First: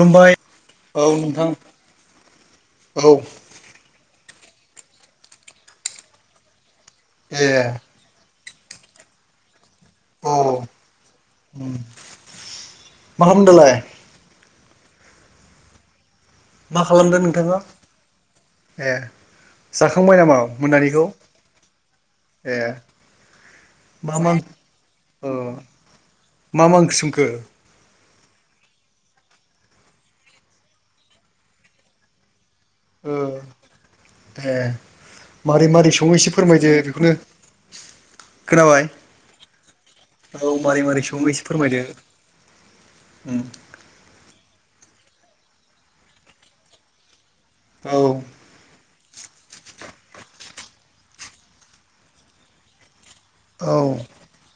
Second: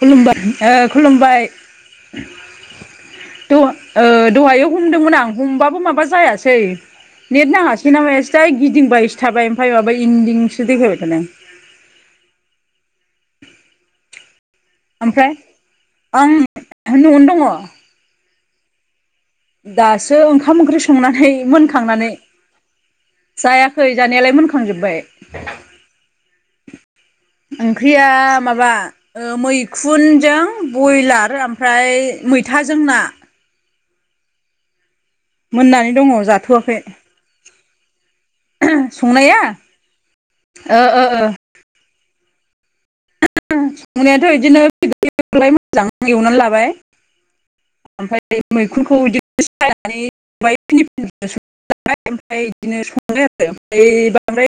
खुलुमबाय औ खुलुमबाय नोंथां औ दहाय हमदोंमोन आं हमबाबो माबा जायासै ए नेट नाङासै नामा एसे जाय गिदिंबायसो थाबाय ओमफ्राय माबा औ इन्दिंसो देखायबाय थ आ मा खालामदों दालाय ओमफ्राय आं मा न'आवनो खालामदों दङ नोंथाङा ए दासो जाखांबाय नामा ओंखाम ओंख्रि मोनानिखौ संनानै मोनखांनानै ए जायाखै मा मा जानायालाय मोनखांजोब्बाय ओ मा मा सोम ओंख्रिया मैखुन जों‌ बयलार फिथा जों ना ओ ए मारै मोननानै मारै दङ सङो एसे फोरमायदो जाथ'वाखै बेखौनो खोनाबाय संनाया औ ओ मारै ओ मारै ओ सो एसे फोरमायदो उम संनायाथ' बिदिनो बिलाय मोजां एवनानै लाबाय औ ओमफ्राय मै सखुनखौ बिदिनो सायनानै स ओमफ्राय बिदिनो स आरो ओ औ बांद्राय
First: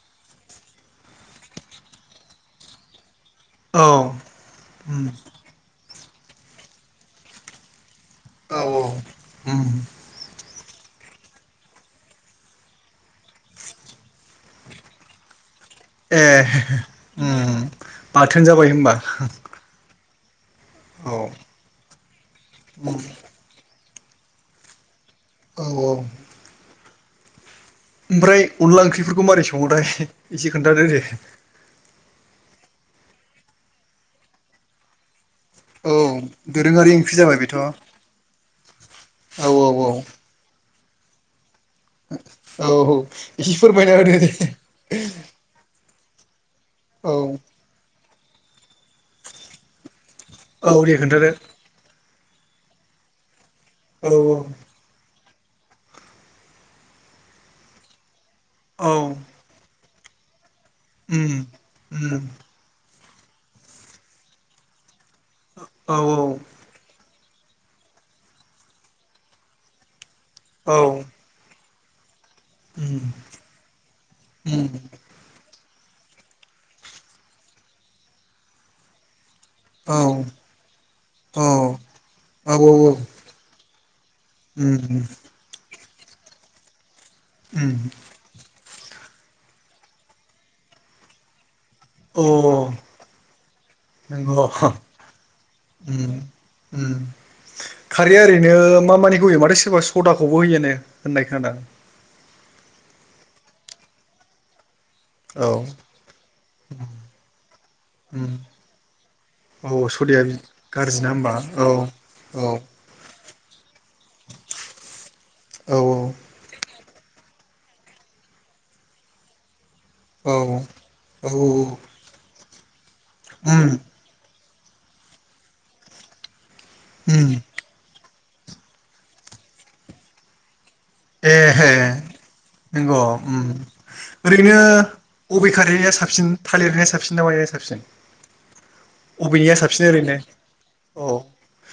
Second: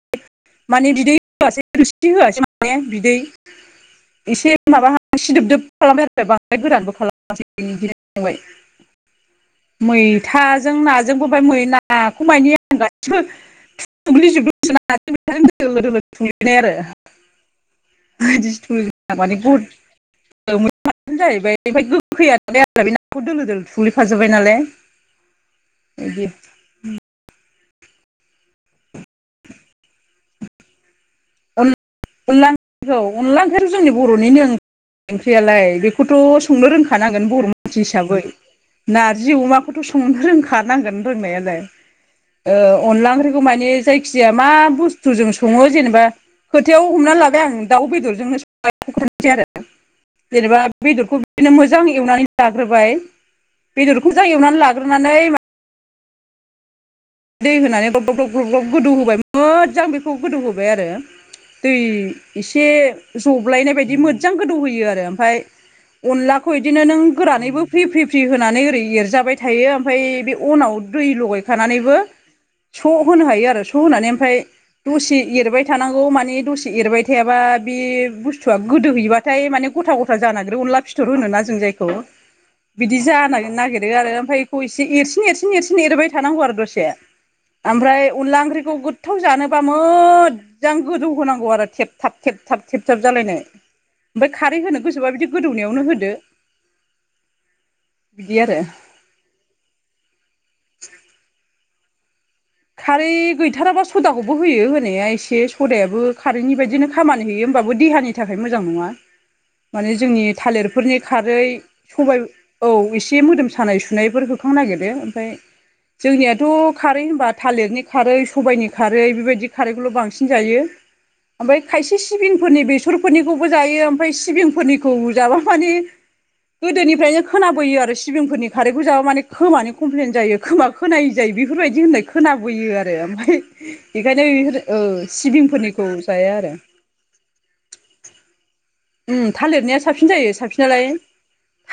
माने बिदै होआसैोरसि होआसै माने बिदै औ एसे माबा उम सिदोबदोब खालामबाय आरो बांद्राय गोरानबो खालामासै बिदिनो थांबाय औ उम मैथाजों नाजोंबो ओमफाय मै नाखौ मानि आं गाससिबो सुग्लि सुग्लि सुना नाजो मैथाजो आरो लोदो लोदो ए फुंग्लिनाय आरो उम [unintelligible] बाथोन जाबाय होमबा दिनो औ जाहैबाय ओमफाय गोखैया जालाय बे उम नाखौ दोलो दोलो थुग्लिफाजोब्बाय नालाय औ औ इदि उम। ओमफ्राय अनला ओंख्रिफोरखौ मारै संङोथाय एसे खोन्थादो दे। अन अनला ओखखौ अनला ओंख्रियाथ' जोंनि बर'निनो ओंख्रियालाय औ बेख थ' संनो दोरोङारि ओंख्रि रोंखानांगोन जाबाय बर' बेथ' औ मानसि हिसाबै नारजि औ अमाखौथ' संनो रोंखा नांगोन रोंनायालाय औ ओ अनला ओंख्रिखौ एसे मानि फोरमायना होदो दे जायखिजाया मा बुस्थुजों सं सङो जेनेबा खोथायाव औ हमना लाबाय आं दाउ बेदरजोंनो संनोसै आरो जेनेबा औ दे बेदरखौ खोन्थादो बिदिनो मोजां एवनानै लाग्रोबाय औ बेदरखौ जा एवनानै लाग्रोनानै दै होनानै ग्रब ग्रब गब ग्लब ग्लब औ औ गोदौ होबाय मोजां बेखौ गोदौ होबाय आरो उम दै उम एसे जब्लायनाय बायदि मोजां गोदौहोयो आरो ओमफाय औ औ अनलाखौ इदिनो नों गोरानैबो फ्रि फ्रि फ्रि होनानै ओरै एरजाबाय थायो ओमफाय बे अनाव औ दै लगायखानानैबो उम स' होनो हायो आरो स' होनानै ओमफाय उम दसे एरबाय थानांगौ माने दसे एरबाय थायाबा बे बुस्थुआ गोदोहैबाथाय माने गथा औ गथा जानागिरो अनला फिथ'र होनो औ ना जों जायखौ बिदि जानो नागिरो आरो ओमफाय बेखौ एसे उम एरसिन एरसिन एरसिन एरबाय थानांगौ आरो दसे। [inaudible] उम ओमफ्राय अनदला ओंख्रिखौ गोथाव जानोबा मोजां गोदौ होनांगौ आरो थेबथाब अ थेबथाब। थेब थाब जालायनाय ओमफाय नंगौ खारै होनो गोसोबा बिदि गोदौनायावनो होदो। उम उम खारैया बिदि ओरैनो आरो मा मानिखौ होयो माथो सोरबा सदाखौबो होयो होननाय खोनादां? खारै गैथाराबा सदाखौबो होयो होनाया एसे औ सदायाबो खारेन्टनि बायदिनो खामानि होयो होमबाबो देहानि उम थाखाय मोजां नङा। औ माने सदिया जोंनि गाज्रि थालिरफोरनि ना होमबा खारै औ सबाय औ एसे मोदोम सानाय सुनायफोर होखांनो नागिरो ओमफाय औ जोंनियाथ' खारै होनबा थालिरनि खारै सबायनि खारै बेबायदि खारैखौल' बांसिन औ जायो। ओमफाय औ खायसे सिबिंफोरनि बेसरफोरनिखौबो उम जायो ओमफाय सिबिं फोरनिखौ जाबा माने गोदोनिफ्रायनो उम खोनाबोयो आरो सि बिंफोरनि खारैखौ जाबा माने खोमानि कमप्लेन जायो खोमा खोनायै जायो एहे बेफोरबायदि होननाय खोनाबोयो नंग' आरो ओमफाय उम इखायनो ओरैनो इफोर औ अबे सिबिंफोरनिखौ खारैया साबसिन जाया आरो [unintelligible] साबसिन उम अबेनिया थालिरनाया साबसिन ओरैनो जायो साबसिनलाय औ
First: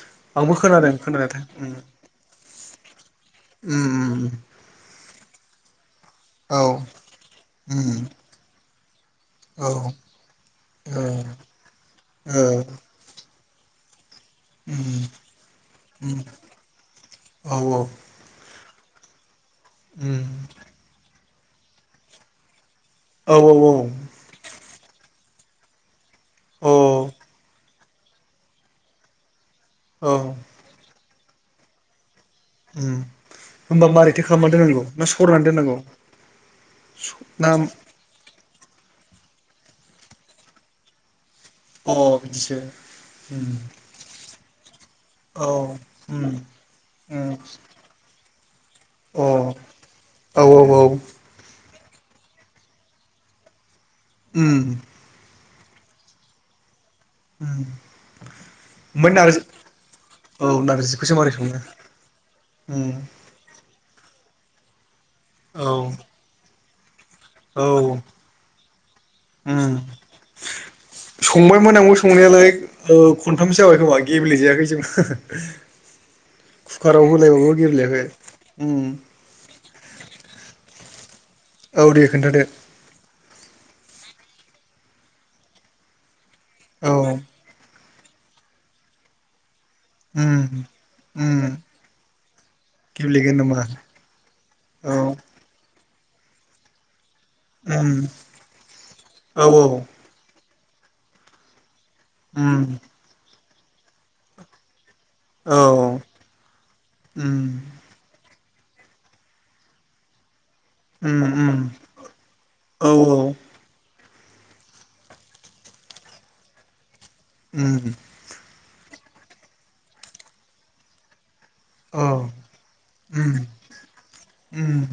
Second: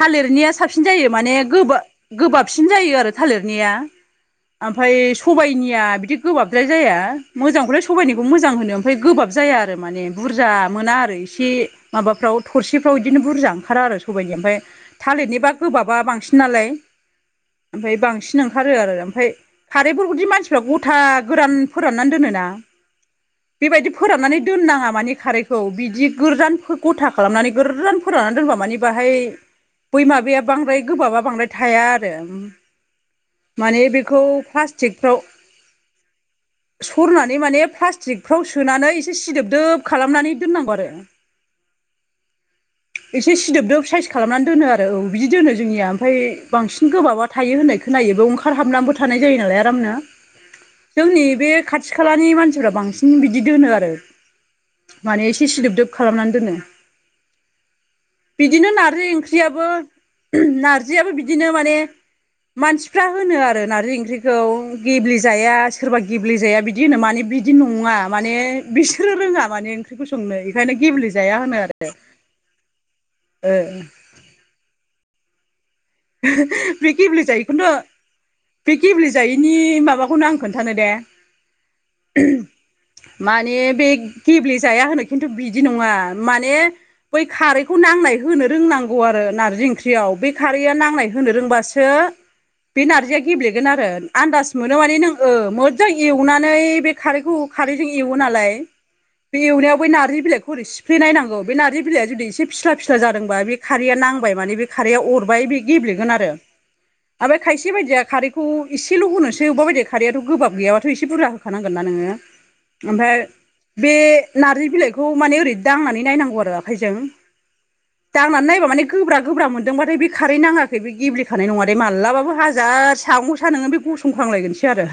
थालिरनिया आंबो साबसिन खोनादों जायो माने खोनानायाथ' उम गोबा गोबाबसिन जायो आरो थालिरनिया। उम उम ओमफाय सबायनिया बिदि औ गोबाबद्राय जाया मोजांखौलाय उम सबाइनिखौ मोजां होनो ओमफाय गोबाब जाया औ आरो ओ माने बुरजा मोना आरो ओ इसे माबाफ्राव उम थरसेफ्राव इदिनो बुरजा ओंखारा आरो स सबायनिया ओमफ्राय थालिरनिबा गोबाबा उम बांसिन नालाय औ ओमफाय बांसिन ओं ओंखारो आरो ओमफ्राय खारैफोरखौदि उम मानसिफ्रा गथा गोरान फोराननानै दोनोना। औ बेबायदि फोराननानै दोननाङा माने खारैखौ बिदि औ गोरजानफोर गथा खालामनानै गोररान फोराननानै दोनबा मानि बाहाय बै अ औ माबाया बांद्राय गोबाबा बांद्राय थाया आरो उम होमबा माने मारैथो बेखौ खालामना दोननांगौ ना प्लास्टिकफ्राव सरनानै दोननांगौ? सरनानै माने नाम प्लास्टिकफ्रावसो सोनानै एसे सिदोबदोब खालामनानै दोननांगौ आरो अ बिदिसो एसे उम सिदोबदोब साइस खालामनानै दोनो औ बिदि औ दोनो जोंनिया ओमफाय उम बांसिन गोबाबा उम थायो होननाय खोनायो बेव ओंखार हाबनानैबो थानाय अ औ जायो नालाय आराम नो औ उम जोंनि बे खाथि खालानि मानसिफ्रा बांसिन बिदि दोनो आरो उम थि सिदोबदोब खालामनानै दोनो बिदिनो नारजि ओंख्रियाबो औ नारजियाबो नारजिखौसो मारै बिदिनो सङो माने उम मानसिफ्रा होनो आरो नारजि ओं ओंख्रिखौ गेब्लेजाया औ सोरबा गेब्लेेजाया बिदि होनो मानि बिदि औ नङा उम माने बिसोरो रोङा माने ओंख्रिखौ संनो बेंखायनो गेब्लेेजाया होनो आरो नांगौ संनायालाय खनथामसो ओ जाबाय खोमा गेब्लेेजायाखै जों बे कुकाराव गेब्ले होलायबाबो जायैखैथ' गेब्लेयाखै बे उम गेब्लेेजायैनि माबाखौनो आं खोन्थानो दे औ दे खोन्थादो माने बे गेब्ले जाया होनो खेनथु बिदि नङा माने औ बै खारै खौ नांनाय होननो रोंनांगौ आरो नारजि ओंख्रियाव बे खार उम नांनाय उम होनो रोंबासो बे नारजिया गेब्लेगोन आरो आनदास मोनो औ माने‌‌ नों हो मोज जां एवनानै बे खारैखौ हो खारैजों उम एवो नालाय बे औ औ एवनायाव बै नारजि बिलाइखौ ओरै सिफ्ले नायनांगौ बे नारजि बिलाया जुदि एसे उम फिस्ला फिस्ला जादोंबा बे खारैया नांबाय माने बे खारैयाव‌ अ बाय बे औ गेब्लेगोन आ‌रो आ बे उम खायसे बायदिया खारै खु एसेल' होनोसै अबेबा बायदि खारैयाथ' गोबाब गैयाबाथ' एसे उम बुरजा उम होखानांगोनना नोङो औ ओमफाय बे नारजि बिलाइखौ माने ओरै दांनानै नायनांगौ आरो आखाइजों उम दांनानै नायबा माने गोब्रा गोब्रा मोनदोंबाथाय बे खारै नाङाखै बे गेब्ले होफानाय नङा दे औ मालाबाबो हाजार उम सागं सा नोङो बे गसंखांलायगोनसो उम आरो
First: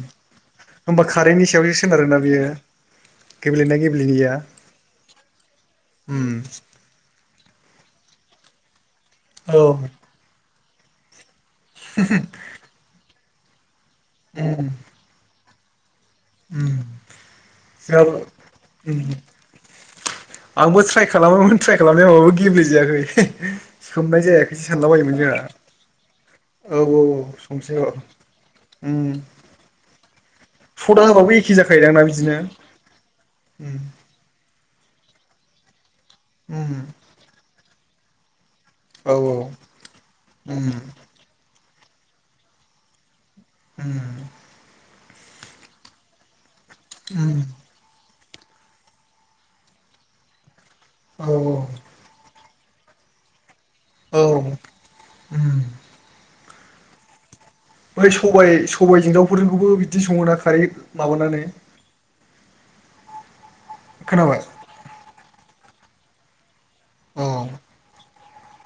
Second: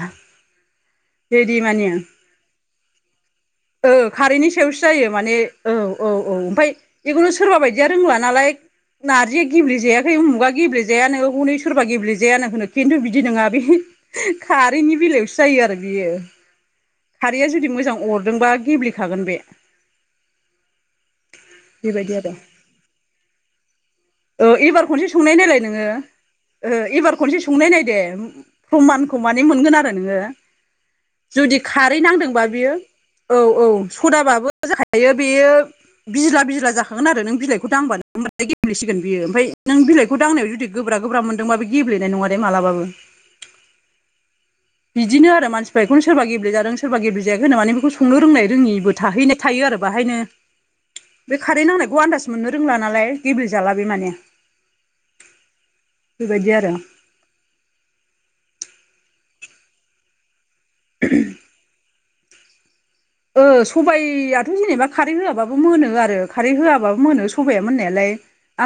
होमबा खारैनि बिदि सायावसो माने सोनारोना बियो गेब्लेनाय ओ गेब्लेयिया? खारैनि सायावसो जायो माने औ औ औ ओमफफाय जिखुनु सोरबा बायदिया रोंला नालाय नारजि औ गेब्ले जाया उम बौबा गेब्लेजाया नो हनै सोरबा गेब्लेेजायानो होनो खिन्थु बिदि नोङा बे हिन खारैनि बेलायावसो जायो आरो बियो उम खारैया जुदि मोजां जोंहाबो अरदोंबा उम गेब्लेखागोन बे आंबो ट्राय खालामोमोन ट्राय बेबायदि खालामनायाव आरो गेब्लेेजायाखै हे सोमनाय ओ जायाखैसो एबार सानला खनसे संनाय नायलाय नोङो ओ औ एबार खनसे संनाय संसै नाय औ दे उम उम प्रमानखौ माने मोनगोन आरो नोङो सदा होबाबो एखे जुदि खारै जाखायोदांना बिदिनो नांदोंबा बियो औ औ उम सदाबाबो जाखायो बेयो बिज्ला बिज्ला उम जाखागोन आरो नों बिलाइखौ दांबानो होमबा बे गेब्लेसिगोन औ बियो ओमफाय औ नों बिलाइखौ दांनायाव जुदि उम गोब्रा गोब्रा मोनदोंबा बा बे गेब्लेनाय नङा दे मालाबाबो उम बिदिनो आरो मानसिफ्रा इखौनो सोरबा गेबले जादों सोरबा गेबले उम जायाखै होनो माने बेखौ स संनो रोंनाय रोङिबो थाहैनाय थायो आरो बाहायनो औ बे खारेै नांनायखौ आदाज मोननो रोंला नालाय गेब्ले जाला बे माने औ उम बायदि आरो बाय सबाइ सबाइजों दावफोरजोंखौबो बिदि सङो ना खारै माबानानै ओ खोनाबाय सबायआथ' जेनेबा खारै होआबाबो मोनो आरो खारै होआ होबाबो औ मोनो सबाइया मोननायालाय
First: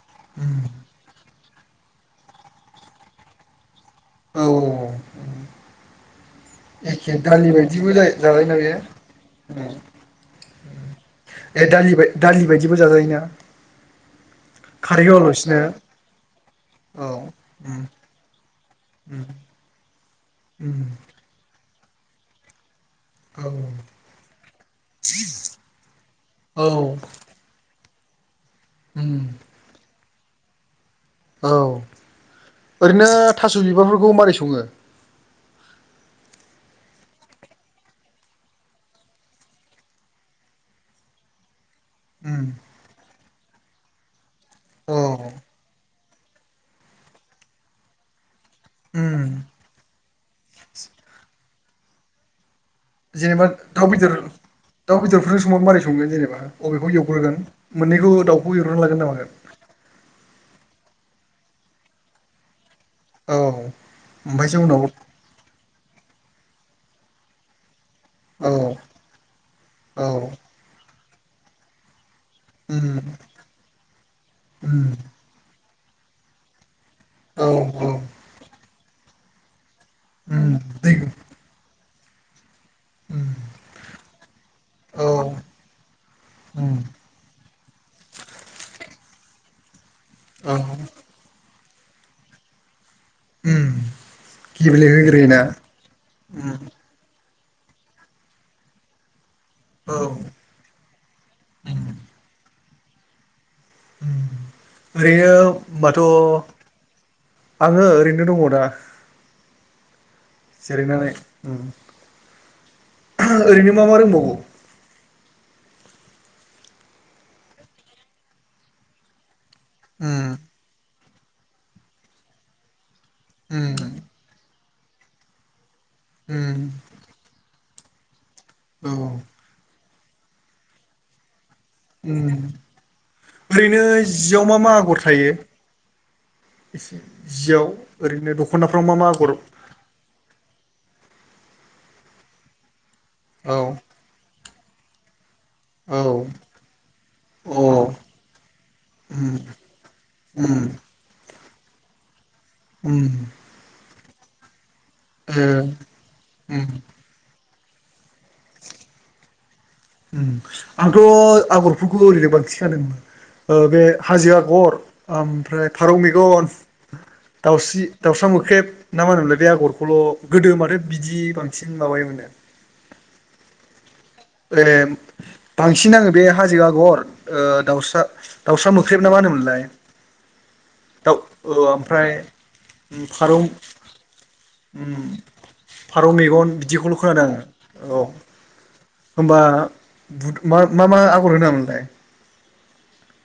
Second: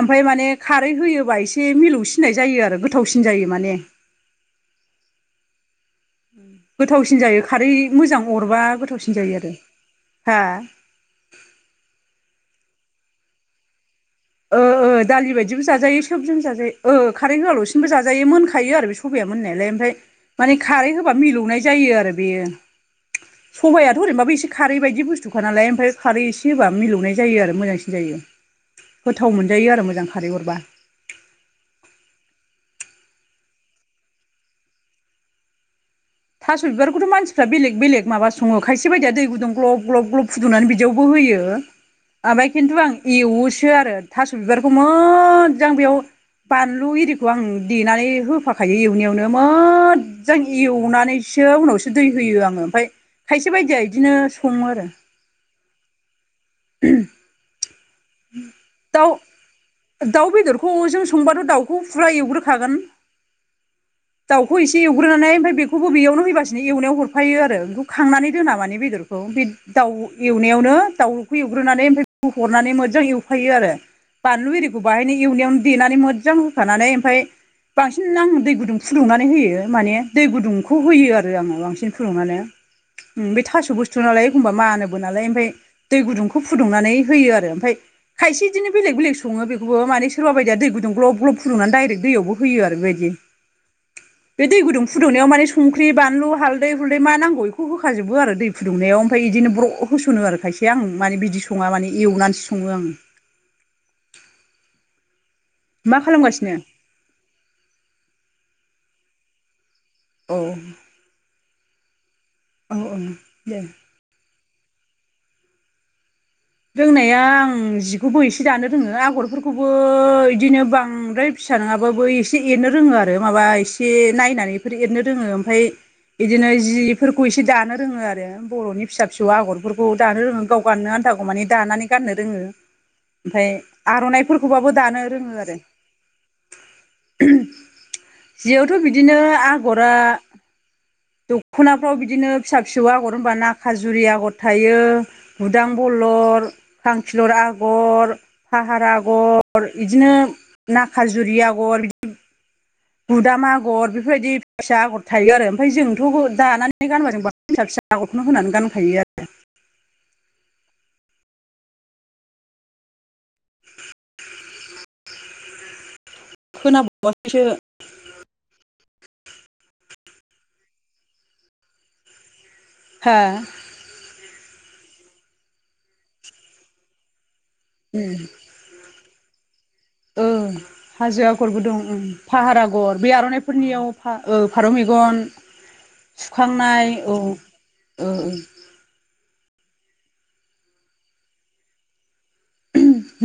आमफाय मान खारै होयोबा एस से मिलौसिननाय जायो आरो गोथावसिन जायो माने औ औ अ उम गोथावसिन जायो खारै मोजां जाजायोना अरबा बेयो गोथावसिन जायो आरो हा ए दालि बाय दालि बायदिबो जाजायोना? ओ हो खारै दालि होआलासिनो बायदिबो जाजायो सोबजों जाजायो ओ औ खारै उम होआल'सिनबो जाजायो मोनखायो आरो बि उम सबाइया मोननायालाय ओमफाय माने उम खारै होबा मिलौनाय जायो आरो बेयो। औ सबायआथ' ओरैनोबाबो एसे खारै बायदि बुस्थुखा नालाय ओमफाय खारै एसे औ होबा मिलौनाय जायो आरो मोजांसिन। जायो उम गोथाव मोनजायो आरो मोजां खारै अरबा औ ओरैनो थास' बिबारफोरखौ मारै सङो? थास' बिबारखौथ' मानसिफ्रा बेलेग बेलेग माबा सङो खायसे बायदिया दै गुदुं ग्लब ग्लब ग्लब फुदुंनानै बिदियावबो हो होयो उम ओमबाय खिन्थु आं एवोसो आरो थास' बिबारखौ औ मोद जां बेयाव बानलु एरिखौ आं देनानै होफाखायो उम एवनायावनो मोद जां एव सो उनावसो दै होयो आङो। जेनोबा खायसे बायदिया दाउ बिदिनो बेदर सङो आरो दाउ बेदरफोर सङोबा मारै संगोन जेनेबा अबेखौ एवग्रोगोन मोननैखौ दाउखौ एवग्रोना लागोन दाउ नामा? दाउ बेदरखौ जों संबाथ' दाउखौ फुरा एवग्रोखागोन। औ दाउखौ ओमफ्रायसो एसे उनाव एवग्रोनानै ओमफ्राय बेखौबो बेयावनो हैबासिनो एवनायाव हरफायो आरो। खांनानै दोना औ मानि बेदरखौ बे दाउ औ एवनायावनो दाउखौ एवग्रोनानै ओमफाय होहरनानै उम मोजां एवफायो आरो, बानलु एरिखौ उम बाहायनो एवनायावनो देनानै मोथजां होखानानै ओम फ्राय औ औ बांसिन आं दै गुदुं फुदुंनानै होयो माने दै उम गुदुंखौ दै होयो आरो आङो बांसिन फुदुंनानै उम ओम बे थास' बुस्थु नालाय एखमबा मानोबो औ नालाय ओमफाय दै गुदुंखौ उम फुदुंनानै होयो आरो ओमफाय खायसे बिदिनो बेलेग बेलेग सङो बेखौबो माने सोरबा बायदिया औ दै गुुं ग्लब ग्लब फुुंदुंनानै डाइरेक दैआवबो होयो आरो बेबाय दि उम [inaudible] बे दै गुदुं फुदुंनायाव गेब्लेहोग्रोयोना माने संख्रि बानलु हालदै उम हुलदै मा नांगौ इखौ होखाजोबो आरो दै फुदुंनायाव ओमफाय बिदिनो ब्र' औ होसनो आरो उम खायसे आं माने बिदि सङा माने एवनानैसो सङो आं उम ओरैनो मा होमबाथ' खालामगासिनो आङो ओरैनो दङ दा। औ जिरायनानै उम औ औ दे ओरैनो मा मा रोंबावगौ? रोंनाया आं जिखौबो एसे दानो रोङो आगरफोरखौबो उम इदिनो बां द्राय फिसा नङाबाबो एसे एरनो रोङो आरो माबा उम एसे नायनानैफोर एरनो रोङो ओमफाय इदिनो उम जिफोरखौ एसे दानो रोङो आरो बर'नि फिसा औ फिसौ आगरफोर खौ दानो रोङो गाव गाननो आनथाखौ मानि दानानै गाननो उम रोङो। ओमफ्राय ओरैनो जियाव मा मा आर'नाइफोरखौबाबो आगर दानो थायो रोङो आरो। एसे जियाव ओरैनो जियावथ' दख'नाफ्राव मा मा बिदिनो आगर आगरा दख'नाफ्राव बिदिनो फिसा फिसौ आगर होनबा औ औ नाखाजुरि आगर थायो‌ उदा अ खलर खांखिलुर उम आगर, फाहार आगर बिदिनो उम नाखाजुरि आगर, उम गुदाम आगर बेफोरबायदि फैसा आगर थायो ओ आरो ओमफ्राय जोंथ' उम दानानै गानबा जों बा फिसा फिसा आगरखौनो होनानै गानखायो आरो। उम आंथ' आगरफोरखौ ओरैनो बांखि खादों ओ बे हाजो आगर ओमफ्राय फारौ मेगन खोनाबावासैसो दाउस्रि दाउस्रा मोख्रेब ना मारैमोनलाय बे आगरखौल' गोदो माथो बिदि बांसिन माबायोमोननो हा ए बांसिन आङो बे हाजो आगर ओ दाउसा दाउसा मोख्रैब ना मा होनोमोनलाय? ओ दाउ हाजो ओ आगरबो दं ओं ओमफ्राय फाहार आगर बे फारौ आर'नाइफोरनियाव फा- ओ फारौ मेग उम गन फारौ मेगन बिदिखौल' खोनादों आङो औ ओ होनोमबा बुद मा मा आगर होनामोनलाय?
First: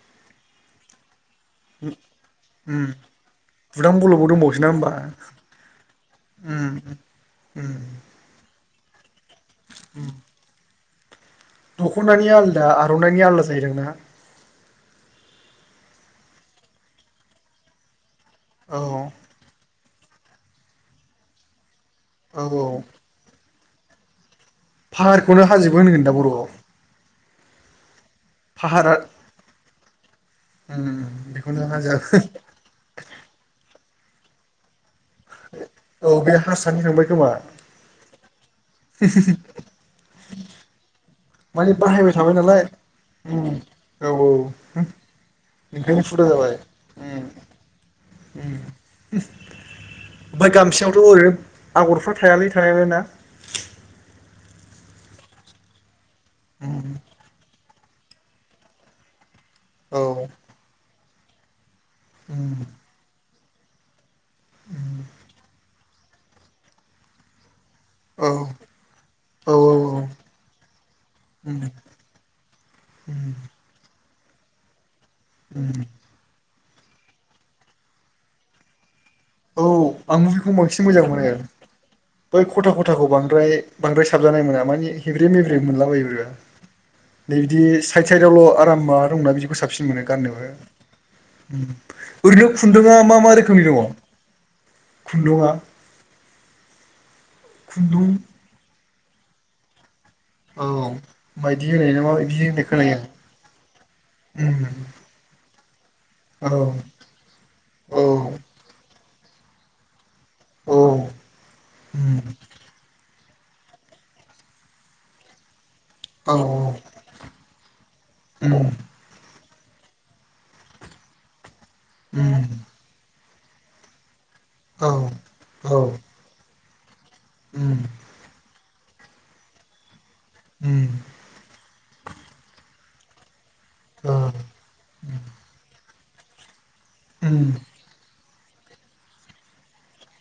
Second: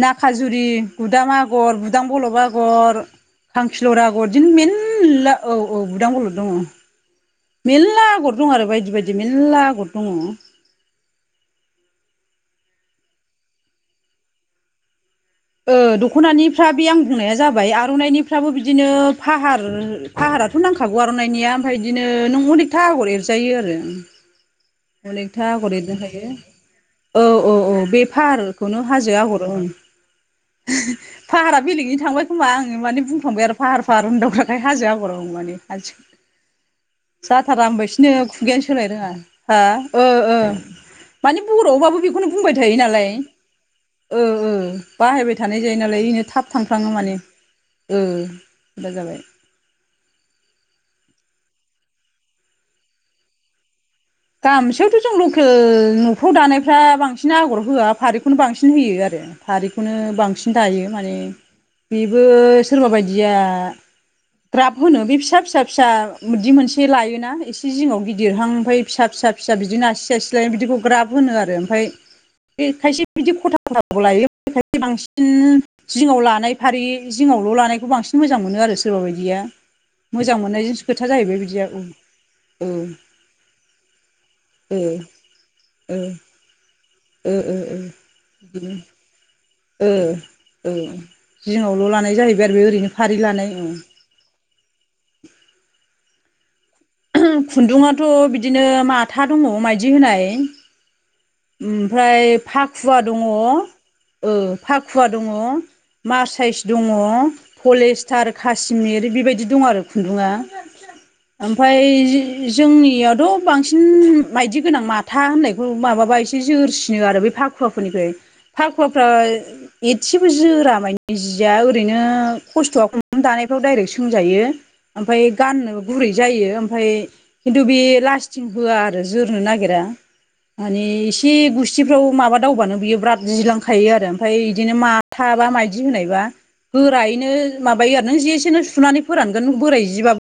नाखाजुरि गुदाम आगर बुदां बलब उम आगर बुदां खांखिलर बल'बो आगर दिन दंबावोसो ना होमबा मिनला औ औ बुदां बलर दङ उम उम मेरला आगर दं आरो बायदि बायदि मेल्ला आगर उम दङ। दख'नानि आलादा आर'नाइनि आलादा जायो दां ना? ओ दख'नानिफ्रा बे आं बुंनाया जाबाय आर'नाइनिफ्राबो औ बिदिनो फाहार फाहाराथ' नांखागौ आर'नाइनायनिया ओमफ्राय बिदिनो औ नों औ अनेकथा आगर एरजायो आरो उम फाहारखौनो अनेकथा आगर हाजोबो एरनो होनगोन दा हायो। बर'आव औ औ औ बे फाहारखौनो फाहारा हाजो आगरहोनो उम फाहारा बेखौनो हाजो बेलेगैनि थांबाय खोमबा आङो माने बुंफ्लांबाय आरो फाहार फाहार होदावग्राखाय हाजो आगर दा माने आथि औ बे हारसानि थांबाय [inaudible] खोमा जाथारा होनबायसिनो खुगायानो सोलाय रोङा। हा ओ ओ माने बर'आवबाबो बेखौनो बुंबाय थायो नालाय। उम औ ओ हो बाहायबाय थानाय जायो ओंखायनो नालाय इनो फुरा थाब जाबाय थांफ्लाङो माने उम ओ हुदा जाबाय ओमफाय गामसाआवथ' ओरैनो आगरफ्रा थायालै थानाया [unintelligible] ना गामसायावथ' जों लखो न'फ्राव दानायफ्रा उम बांसिन आगर होआ फारिखौनो बांसिन होयो आरो फारिखौनो औ बांसिन दायो माने बेबो उम सोरबा बायदिया ग्राब उम होनो बे फिसा फिसा फिसा [unintelligible] दि मोनसे लायोना एसे जिङाव औ गिदिरहां ओमफाय फिसा फिसा औ फिसा बिदिनो आसि आसि लायो बिदिखौ ग्राब होनो आरो उम ओमफाय बे खायसे उम बिदि ख'था ख'थाखौ लायो। [unintelligible] बांसिन उम जिङाव लानाय फारि जिङावल' लानायखौ बांसिन मोजां मोनो आरो ज औ आंबो बेखौ बांसिन मोजां खोथा मोनो जाहैबाय आरो बिदिया औ बै औ ओ ख'था ख'थाखौ बांद्राय बांद्राय साबजानाय मोना ओ माने हेबे मेब्रे मोनला बायो [unintelligible] नै बिदि ओ साइद साइदआवल' बिदिनो आराम माबा दंना बिदि साबसिन ओ मोनो ओ गाननोबो जिङावल' लानाय जाहैबाय ओरैनो आरो बे खुन्दुंङा फारि मा मा लानाय रोखोमनि दङ' खुन्दुंङा [unintelligible] खुन्दुंङाथ' बिदिनो माथा दङ' माइदि होनाय औ मायदि होनाय ना ओमफ्राय माबायदि होनाय फाखुवा खोनायो दङ ओ आं उम मासाइस दङ' औ पलेस्टार काश्मिर बेबायदि दङ' आरो खु खुन्दुङा औ ओमफाय उम [unintelligible] जोंनियावथ' बांसिन मायदि गोनां माथा होननायखौ माबाबाय औ एसे जोरसिनो आरो बे फाखुवाफोरनिफ्राय उम फाखुवाफ्रा एदसेबो जोरा मायनि जिया ओरैनो उम खस्थ'आ खम दानायफ्राव डाइरेक्ट सों जायो औ ओमफाय औ गानो गुरै जायो ओमफाय खिनथु उम बे लास्थिं होआ आरो जोरनो नागिरा माने उम एस गुसथिफ्राव माबा दावबानो बियो ब्राद जिलांखायो आरो ओमफाय इदिनो ओ माथा बा मायदि होनाय बा गोरायैनो माबायो आरो ना जेसेनो सुनानै फोरानगोन बोराय जिबाब